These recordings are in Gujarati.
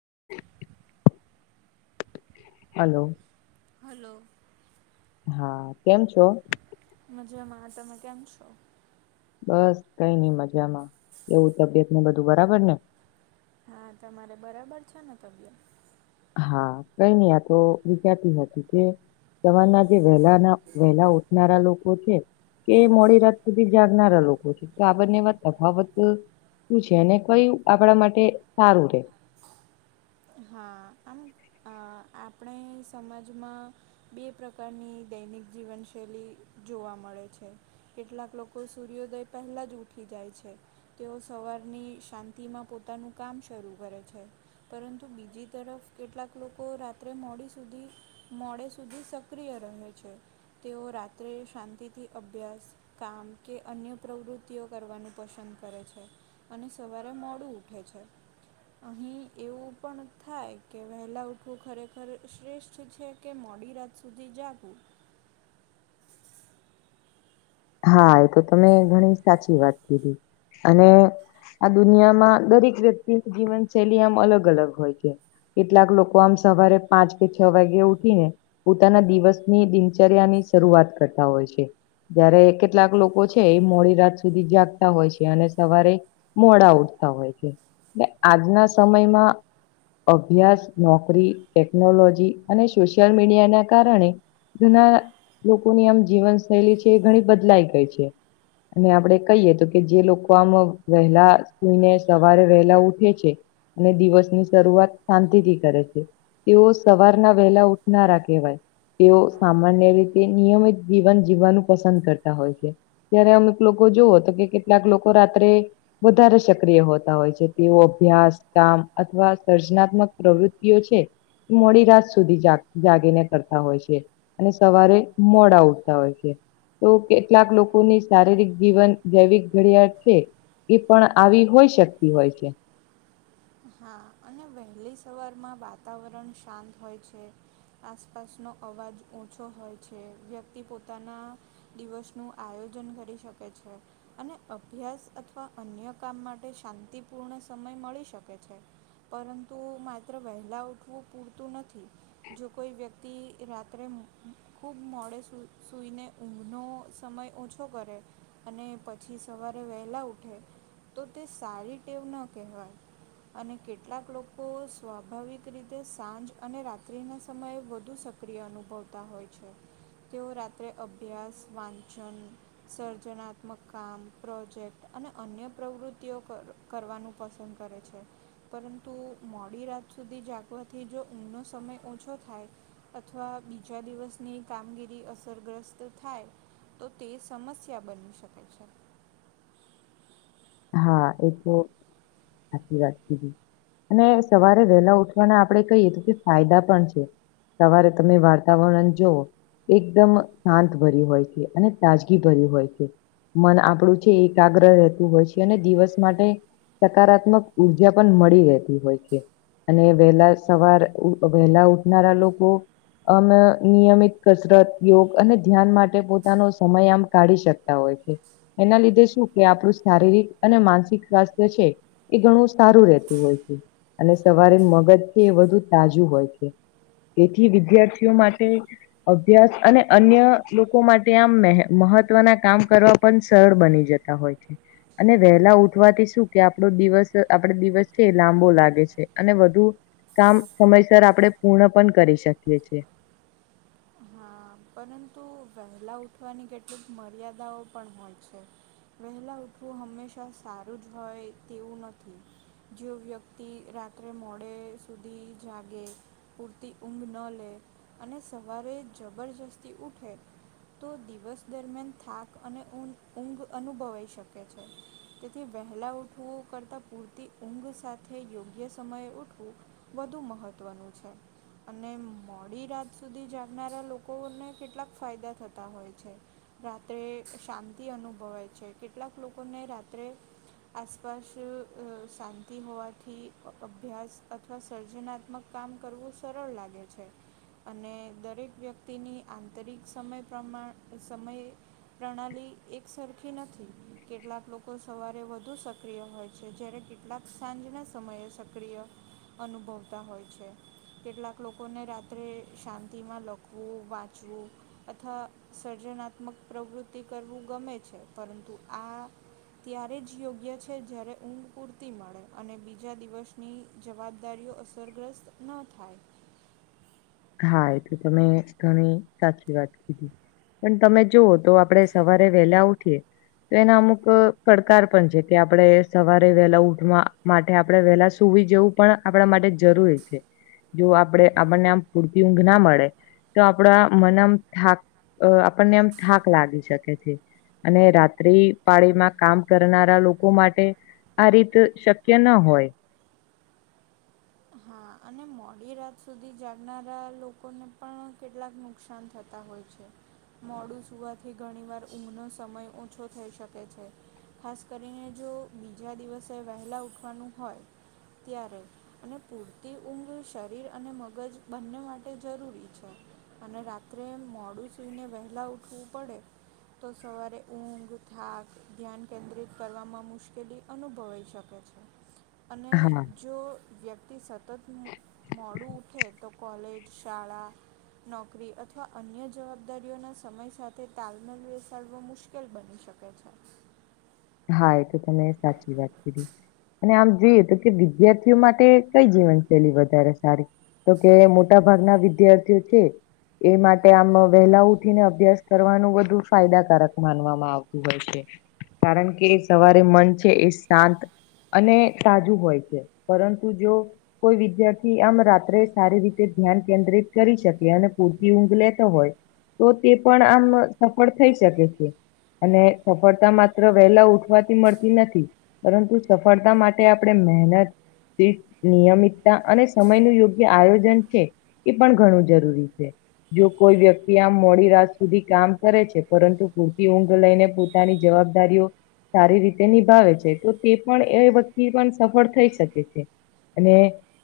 [unintelligible] હલો. હલો. હા, કેમ છો? મજામાં, તમે કેમ છો? બસ કઈ ની મજામાં, તબિયત ને બધું બરાબર ને? હા, તમારે બરાબર છે ને તબિયત? હા, કઈ નહી આતો વિચાતી હતી કે. સવારના જે વહેલાના વહેલા ઉઠનારા લોકો છે. કે મોડી રાત સુધી જાગનારા લોકો છે તો આ બને એવા તફાવત.. શું છે? અને કયું આપણા માટે સારું રે. હા, આમ આપણે સમાજમાં.. બે પ્રકારની દૈનિક જીવનશૈલી જોવા મળે છે. કેટલાક લોકો સૂર્યોદય પહેલા ઉઠી જાય છે. તેઓ સવારની શાંતિમાં પોતાનું કામ શરૂ કરે છે પરુ.. બીજી તરફ કેટલાક લોકો રાત્રે મોડી સુધી.. મોડે સુધી સક્રિય રહે છે તેઓ રાત્રે શાંતિથી અભ્યાસ.. કામ કે અન્ય પ્રવૃત્તિઓ કરવાનું પસંદ કરે છે. અને સવારે મોડું ઉઠે છે અહી એવું.. પણ થાય કે વહેલા ઉઠવું ખરેખર શ્રેષ્ઠ છે કે મોડી રાત સુધી જાગું? હા, એ તો તમે ઘણી સાચી વાત કીધી અને.. આ દુનિયામાં દરેક વ્યક્તિની જીવનશૈલી એમ અલગ અલગ હોય છે. કેટલાક લોકો આમ સવારે પાંચ કે છ વાગે ઉઠી ને.. પોતાના દિવસની દિનચર્યા ની શરૂઆત કરતા હોય છે. જયારે કેટલાક લોકો છે એ મોડી રાત સુધી જાગતા હોય છે અને સવારે.. મોડા ઉઠતા હોય છે ને આજના સમયમાં.. અભ્યાસ નોકરી ટેકનોલોજી અને સોશિયલ મીડિયા ના કારણે.. ઘણા લોકોની આમ જીવનશૈલી છે એ ઘણી બદલાઈ ગઈ છે. અને આપડે કહીએ તો કે જે લોકો આમ વહેલા સુઈને સવારે વહેલા ઉઠે છે. અને દિવસની શરુઆત શાંતિ થી કરે છે. તેઓ સવારના વહેલા ઉઠનારા કહેવાય. તેઓ સામાન્ય રીતે નિયમિત જીવન જીવવાનું પસંદ કરતા હોય છે. ત્યારે અમુક લોકો જોવો તો કે કેટલાક લોકો રાત્રે.. વધારે સક્રિય હોતા હોય છે તેઓ અભ્યાસ કામ અથવા સર્જનાત્મક પ્રવૃત્તિઓ છે.. મોડી રાત સુધી જાગીને કરતા હોય છે. અને સવારે મોડા ઉઠતા હોય છે. તો કેટલાક લોકોની શારીરિક જીવન જૈવિક ઘડિયાળ છે. એ પણ આવી હોય શકતી હોય છે. હા, અને વહેલી સવારમાં વાતાવરણ શાંત હોય છે. આસપાસનો અવાજ ઓછો હોય છે વ્યક્તિ પોતાના.. દિવસ નું આયોજન કરી શકે છે. અને અભ્યાસ અથવા અન્ય કામ માટે શાંતિપૂર્ણ સમય મળી શક કે છે પરંતુ માત્ર વહેલા ઉઠવું પૂરતું નથી. જો કોઈ વ્યક્તિ રાત્રે મ ખૂબ મોડે સૂ સૂઈને ઊંઘનો સમય ઓછો કરે, અને પછી સવારે વહેલા ઉઠે તો તે સારી ટેવ ન કહેવાય. અને કેટલાક લોકો સ્વાભાવિક રીતે સાંજ અને રાત્રિના સમયે વધુ શક સક્રિય અનુભવતા હોય છે તેઓ રાત્રે અભ્યાસ, વાંચન, સર્જનાત્મક કામ પ્રોજેક્ટ અને અન્ય પ્રવૃત્તિઓ કર, કરવાનું પસંદ કરે છે. પરંતુ મોડી રાત સુધી જાગવાથી જો ઊંઘનો સમય ઓછો થાય. અથવા બીજા દિવસની કામગીરી અસરગ્રસ્ત થાય. તો તે સમસ્યા બની શકે છે. હા એ તો સાચી વાત કીધી. અને સવારે વહેલા ઉઠવાના આપણે કહીએ તો ફાયદા પણ છે. સવારે તમે વાતાવરણ જુઓ, એકદમ શાંત ભર્યું હોય છે અને તાજગી ભર્યું હોય છે. મન આપડું છે એકાગ્ર રહેતું હોય છે. અને દિવસ માટે સકારાત્મક ઉર્જા પણ મળી રહેતી હોય છે. અને વહેલા સવાર વહેલા ઉઠનારા લોકો, અમે નિયમિત કસરત યોગ અને ધ્યાન માટે પોતાનો સમય આમ કાઢી શકે શકતા હોય છે એના લીધે શું આપણું શારીરિક, અને માનસિક સ્વાસ્થ્ય છે એ ઘણું સારું રહેતું હોય છે. અને સવારે મગજ છે એ વધુ તાજું હોય છે. તેથી વિદ્યાર્થીઓ માટે, અભ્યાસ અને અન્ય લોકો માટે આમ મહત્વના કામ કરવા પણ સરળ બની જ જતા હોય છે. અને વહેલા ઉઠવાથી શું કે આપડો દિવસ આપડ દિવસ છે એ લાંબો લાગે છે અને વધુ, કામ સમયસર આપણેે પૂર્ણ પણ કરી શકીએ છીએ. હા પરંતુ વહેલા ઉઠવાની કેટલીક મર્યાદાઓ પણ હોય છે. વહેલા ઊઠવું હંમેશા સારું જ હોય તેવું નથી. જો વ્યકિત રાત્રે મોડે સુધી જાગે, પૂરતી ઊંઘ ન લે અને સવારે જબરજસ્તી ઉઠે, તો દિવસ દરમિયાન થાક અને ઊંઘ ઊંઘ અનુભવાઈ શકે છે. તેથી વહેલાં ઉઠવું કરતાં પૂરતી ઊંઘ સાથે યોગ્ય સમયે ઉઠવું, વધુ મહત્વનું છે, અને મોડી રાત સુધી જાગ ગનારા લોકોને કેટલાક ફાયદા થતા હોય છે. રાત્રે શાંતિ અનુભવાય છે કેટલાક લોકોને રાત્રે, આસપાસ શાંતિ હોવાથી અભ્યાસ અથવા સર્જનાત્મક, કામ કરવું સરળ લાગે છે અને, દરેક વ્યક્તિની આંતરિક સમય પ્રમાણ સમયે, પ્રણાલી એક સરખી નથી કેટલાક લોકો સવારે વધુ સક્રિય હોય છે જ્યારે કેટલાક, સાંજના સમયે સક્રિય, અનુભવતા હોય છે કેટલાક લોકોને રાત્રે શાં શાંતિ માં લખવું વાંચવું, અથવા સર્જનાત્મક પ્રવૃત્તિ કરવું ગમે છે. પરંતુ આ ત્યારે જ યોગ્ય છે જ્યારે ઊંઘ પૂરતી મળે અને બીજા દિવસની જવાબદારીઓ અસરગ્રસ્ત ન થાય. હા એ તો તમે ઘણી સાચી વાત કીધી. પણ તમે જુવો તો આપડે સવારે વહેલા ઉઠીએ. તો એના અમુક પડકાર પણ છે કે આપડે સવારે વેલા ઉઠવા માટે આપડે વે સુવી જેવું પણ આપણા માટે જરૂરી છે જો આપડે આપણને પૂરતી ઊંઘ ના મળે, તો આપડા મનમ થાક અ આપણને એમ થાક લાગી શકે છે. અને રાત્રી પાળીમાં કામ કરનારા લોકો માટે. આ રીત અ શક્ય ન હોય. હા અને મોડી રાત સુધી જાગનારા લોકોને પણ કેટલાક, નુક્સાન થતા હોય છે. મોડું સૂવાથી ઘણીવાર ઊંઘનો સમય ઓછો થઈ શકે છે. ખાસ કરીને જો બીજા દિવસે વહેલા ઉઠવાનું હોય ત્યારે. અને પૂરતી ઊંઘ શરીર અને મગજ બંને માટે જરૂરી છે. અને રાત્રે મોડું સૂઈને વહેલા ઉઠવું પડે. તો સવારે ઊંઘ, થાક, ધ્યાન કેન્દ્રિત કરવામાં મુશ્કેલી અનુભવાઈ શકે. [inaudible] અને જો, ક્તી સતત મું મોડું ઉઠે તો કોલેજ, શાળા, નોકરી અથવા અન્ય જવાબદારીઓના સમય સાથે તાલમેલ બેસાડવો મ મુકેલ બની શકે છે. હા એ તો તમે સાચી વાત કીધી. અને આમ જોઈએ તો કે વિદ્યાર્થીઓ માટે કઈ જીવનશૈલી વધારે સારી. તો કે મોટા ભાગના વિદ્યાર્થીઓ છે. એ માટે આમ વહેલા ઉઠીને અભ્યાસ કરવાનું વધુ ફાયદાકારક માનવામાં આવતું હોય છે. કારણ કે સવારે મન છે એ શાંત, અને તાજું હોય છે પરંતુ જો કોઈ વિદ્યાર્થી આમ રાત્રે સારી રીતે ધ્યાન કેન્દ્રિત કરી શકે અને પૂરતી ઊંઘ લેતો હોય. તો તે પણ આમ સફળ થઈ શકે છે. અને સફળતામાં [unintelligible] વહેલા ઉઠવાથી મળતી નથી પરંતુ સફળતા માટે આપડે મહેનત. [unintelligible] નિયમિતતા અને સમયનું યોગ્ય આયોજન છે. એ પણ ઘણું જરૂરી છે. જો કોઈ વ્યક્તિ આમ મોડી રાત સુધી કામ કરે છે પરંતુ પૂરતી ઊંઘ લઈને પોતાની જ વાબદારીઓ સારી રીતે નિભાવે છે તો તે પણ એ વક્તિ પણ સફળ થઈ શકે છે. અને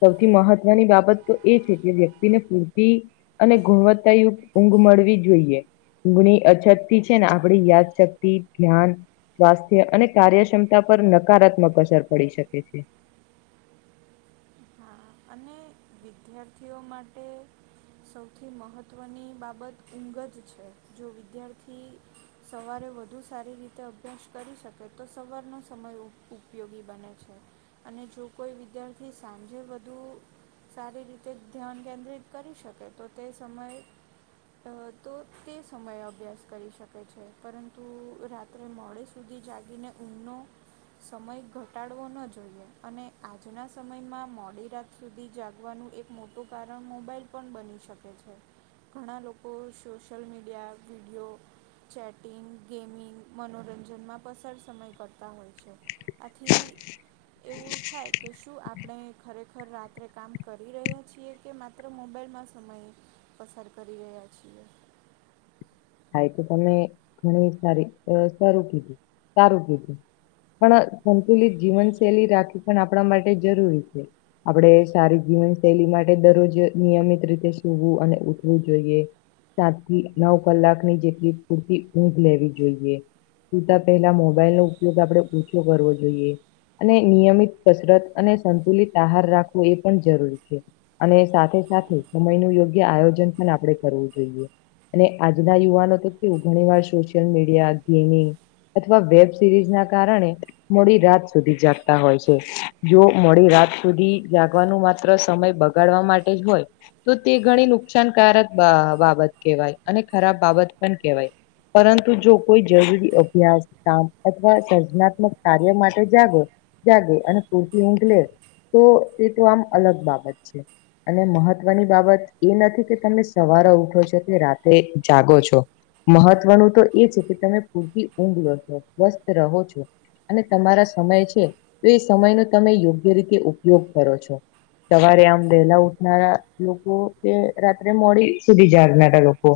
સૌથી મહત્વની બાબત તો એ છે કે વ્યક્તિને પૂરતી અને ગુણવત્તાયુક્ત ઊંઘ મળવી જોઈએ. ઊંઘની અછતથી છે ને આપડી યાદશક્તિ, ધ્યાન, સ્વાસ્થ્ય અને કાર્યક્ષમતા પર નકારાત્મક અસર પડી શકે છ. હા અને વિદ્યાર્થીઓ માટે સૌથી મહત્ત્વની બાબત ઊંઘ જ છે જો વિદ્યાર્થી સવારે વધુ સારી રીતે અભ્યાસ કરી શકે તો સવારનો સમય ઉપ ઉપયોગી બને છે. અને જો કોઈ વિદ્યાર્થી સાંજે બધુ સારી રીતે ધ્યાન કેન્દ્રિત કરી શકે તો તે સમયે અ તો તે સમયે અભ્યાસ કરી શકે છે પરંતુ રાતે મોડે સુધી જાગીને ઊંઘનો સમય ઘટાડવો ન જોઈએ અને આજના સમય સમયમાં મોડી રાત સુધી જાગવાનું એક મોટું કારણ મોબાાઈલ પણ બની શકે છે. ઘણા લોકો social media video chatting gaming મનોરંજનમાં પસાર સમય કરતા હોય છે. આથી એવું થાય કે શું આપ આપણે ખરેખર રાત્રે કામ કરી રહ્યા છીએ કે માત્ર મોબાઈલમાં સમયે પસાર કરી રહ્યા છીએ. હા તો તમે ઘણી સારી અ સારું કીધું સારું કીધું. પણ સંતુલિત જીવનશૈલી રાખવી પણ આપણા માટે જરૂરી છે. આપણે સારી જીવનશૈલી માટે દરરોજ નિયમિત રીતે સુવું અને ઉઠવું જોઈએ. સાત થી નવ કલાકની જેટલી પૂરતી ઊંઘ લેવી જોઈએ. સુતા પેલા મોબાઈલ નો ઉપયોગ આપડે ઓછો કરવો જોઈએ. અને નિયમિત કસરત અને સંતુલિત આહાર રાખવો એ પણ જરૂરી છે. અને સાથે સાથે સમય નું યોગ્ય આયોજન પણ આપણે કરવું જોઈએ. અને આજના યુવાનો તો કેવું ઘણી વાર સોશિયલ મીડિયા ગેમિંગ અથવા વેબસિરીઝ ના કારણે મોડી રાત સુધી જાગતા હોય છે જો મોડી રાત સુધી જાગવાનું માત્ર સમય બ ગાડવા માટે જ હોય તો તે ઘણી નુકસાનકારક બા બાબત કહેવાય. અને ખરાબ બાબત પણ કેહેવાય. પરંતુ જો કોઈ જરુરીયાત અભ્યાસ કામ અથવા સર્જનાત્મક કાર્ય માટે જાગો જાગો અને પુરતી ઉંઘ લે તો તે તો આમ અલગ બાબત છે. અને મહત્વની બાબત એ નથી કે તમે સવારે ઉઠો છો કે રાત એ જાગો છો. મહત્વનું તો એ છે કે તમે પૂરતી ઉંઘ લો છો સ્વસ્થ રહો છો. અને તમારા સમય છે તો એ સમયનો તમે યોગ્ય રીતે ઉપયોગ કરો છો. સવારે આમ વેલા ઉઠનારા લોકો કે રાત્રે મોડી સુધી જાગનારા લોકો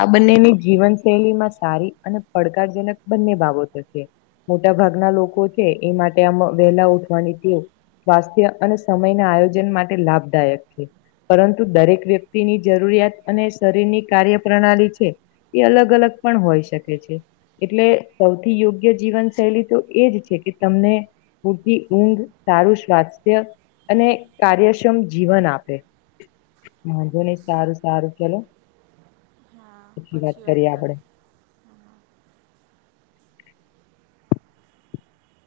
આ બંનેની જીવન શૈલીમાં સારી અને પડકારજનક બંને બાબતો છે. મોટા ભાગના લોકો છે એ માટે આમ વહેલા ઉઠવાની ટેવ સ્વાસ્થ્ય અને સમયના આયોજન માટે લાભદાયક છે. પરંતુ દરેક વ્યક્તિની જરૂરિયાત અને શરીરની કાર્ય પ્રણાલી છે એ અલગ અલગ પણ હોય શકે છે એટલે સૌથી યોગ્ય જીવન શૈલી તો એજ છે કે તમને પુરતી ઊંઘ સારું સ્વાસ્થ્ય અને કાર્યક્ષમ જીવન આપે વાંધો નય સારું સારું ચાલો. હા પછી વાત કરીએ.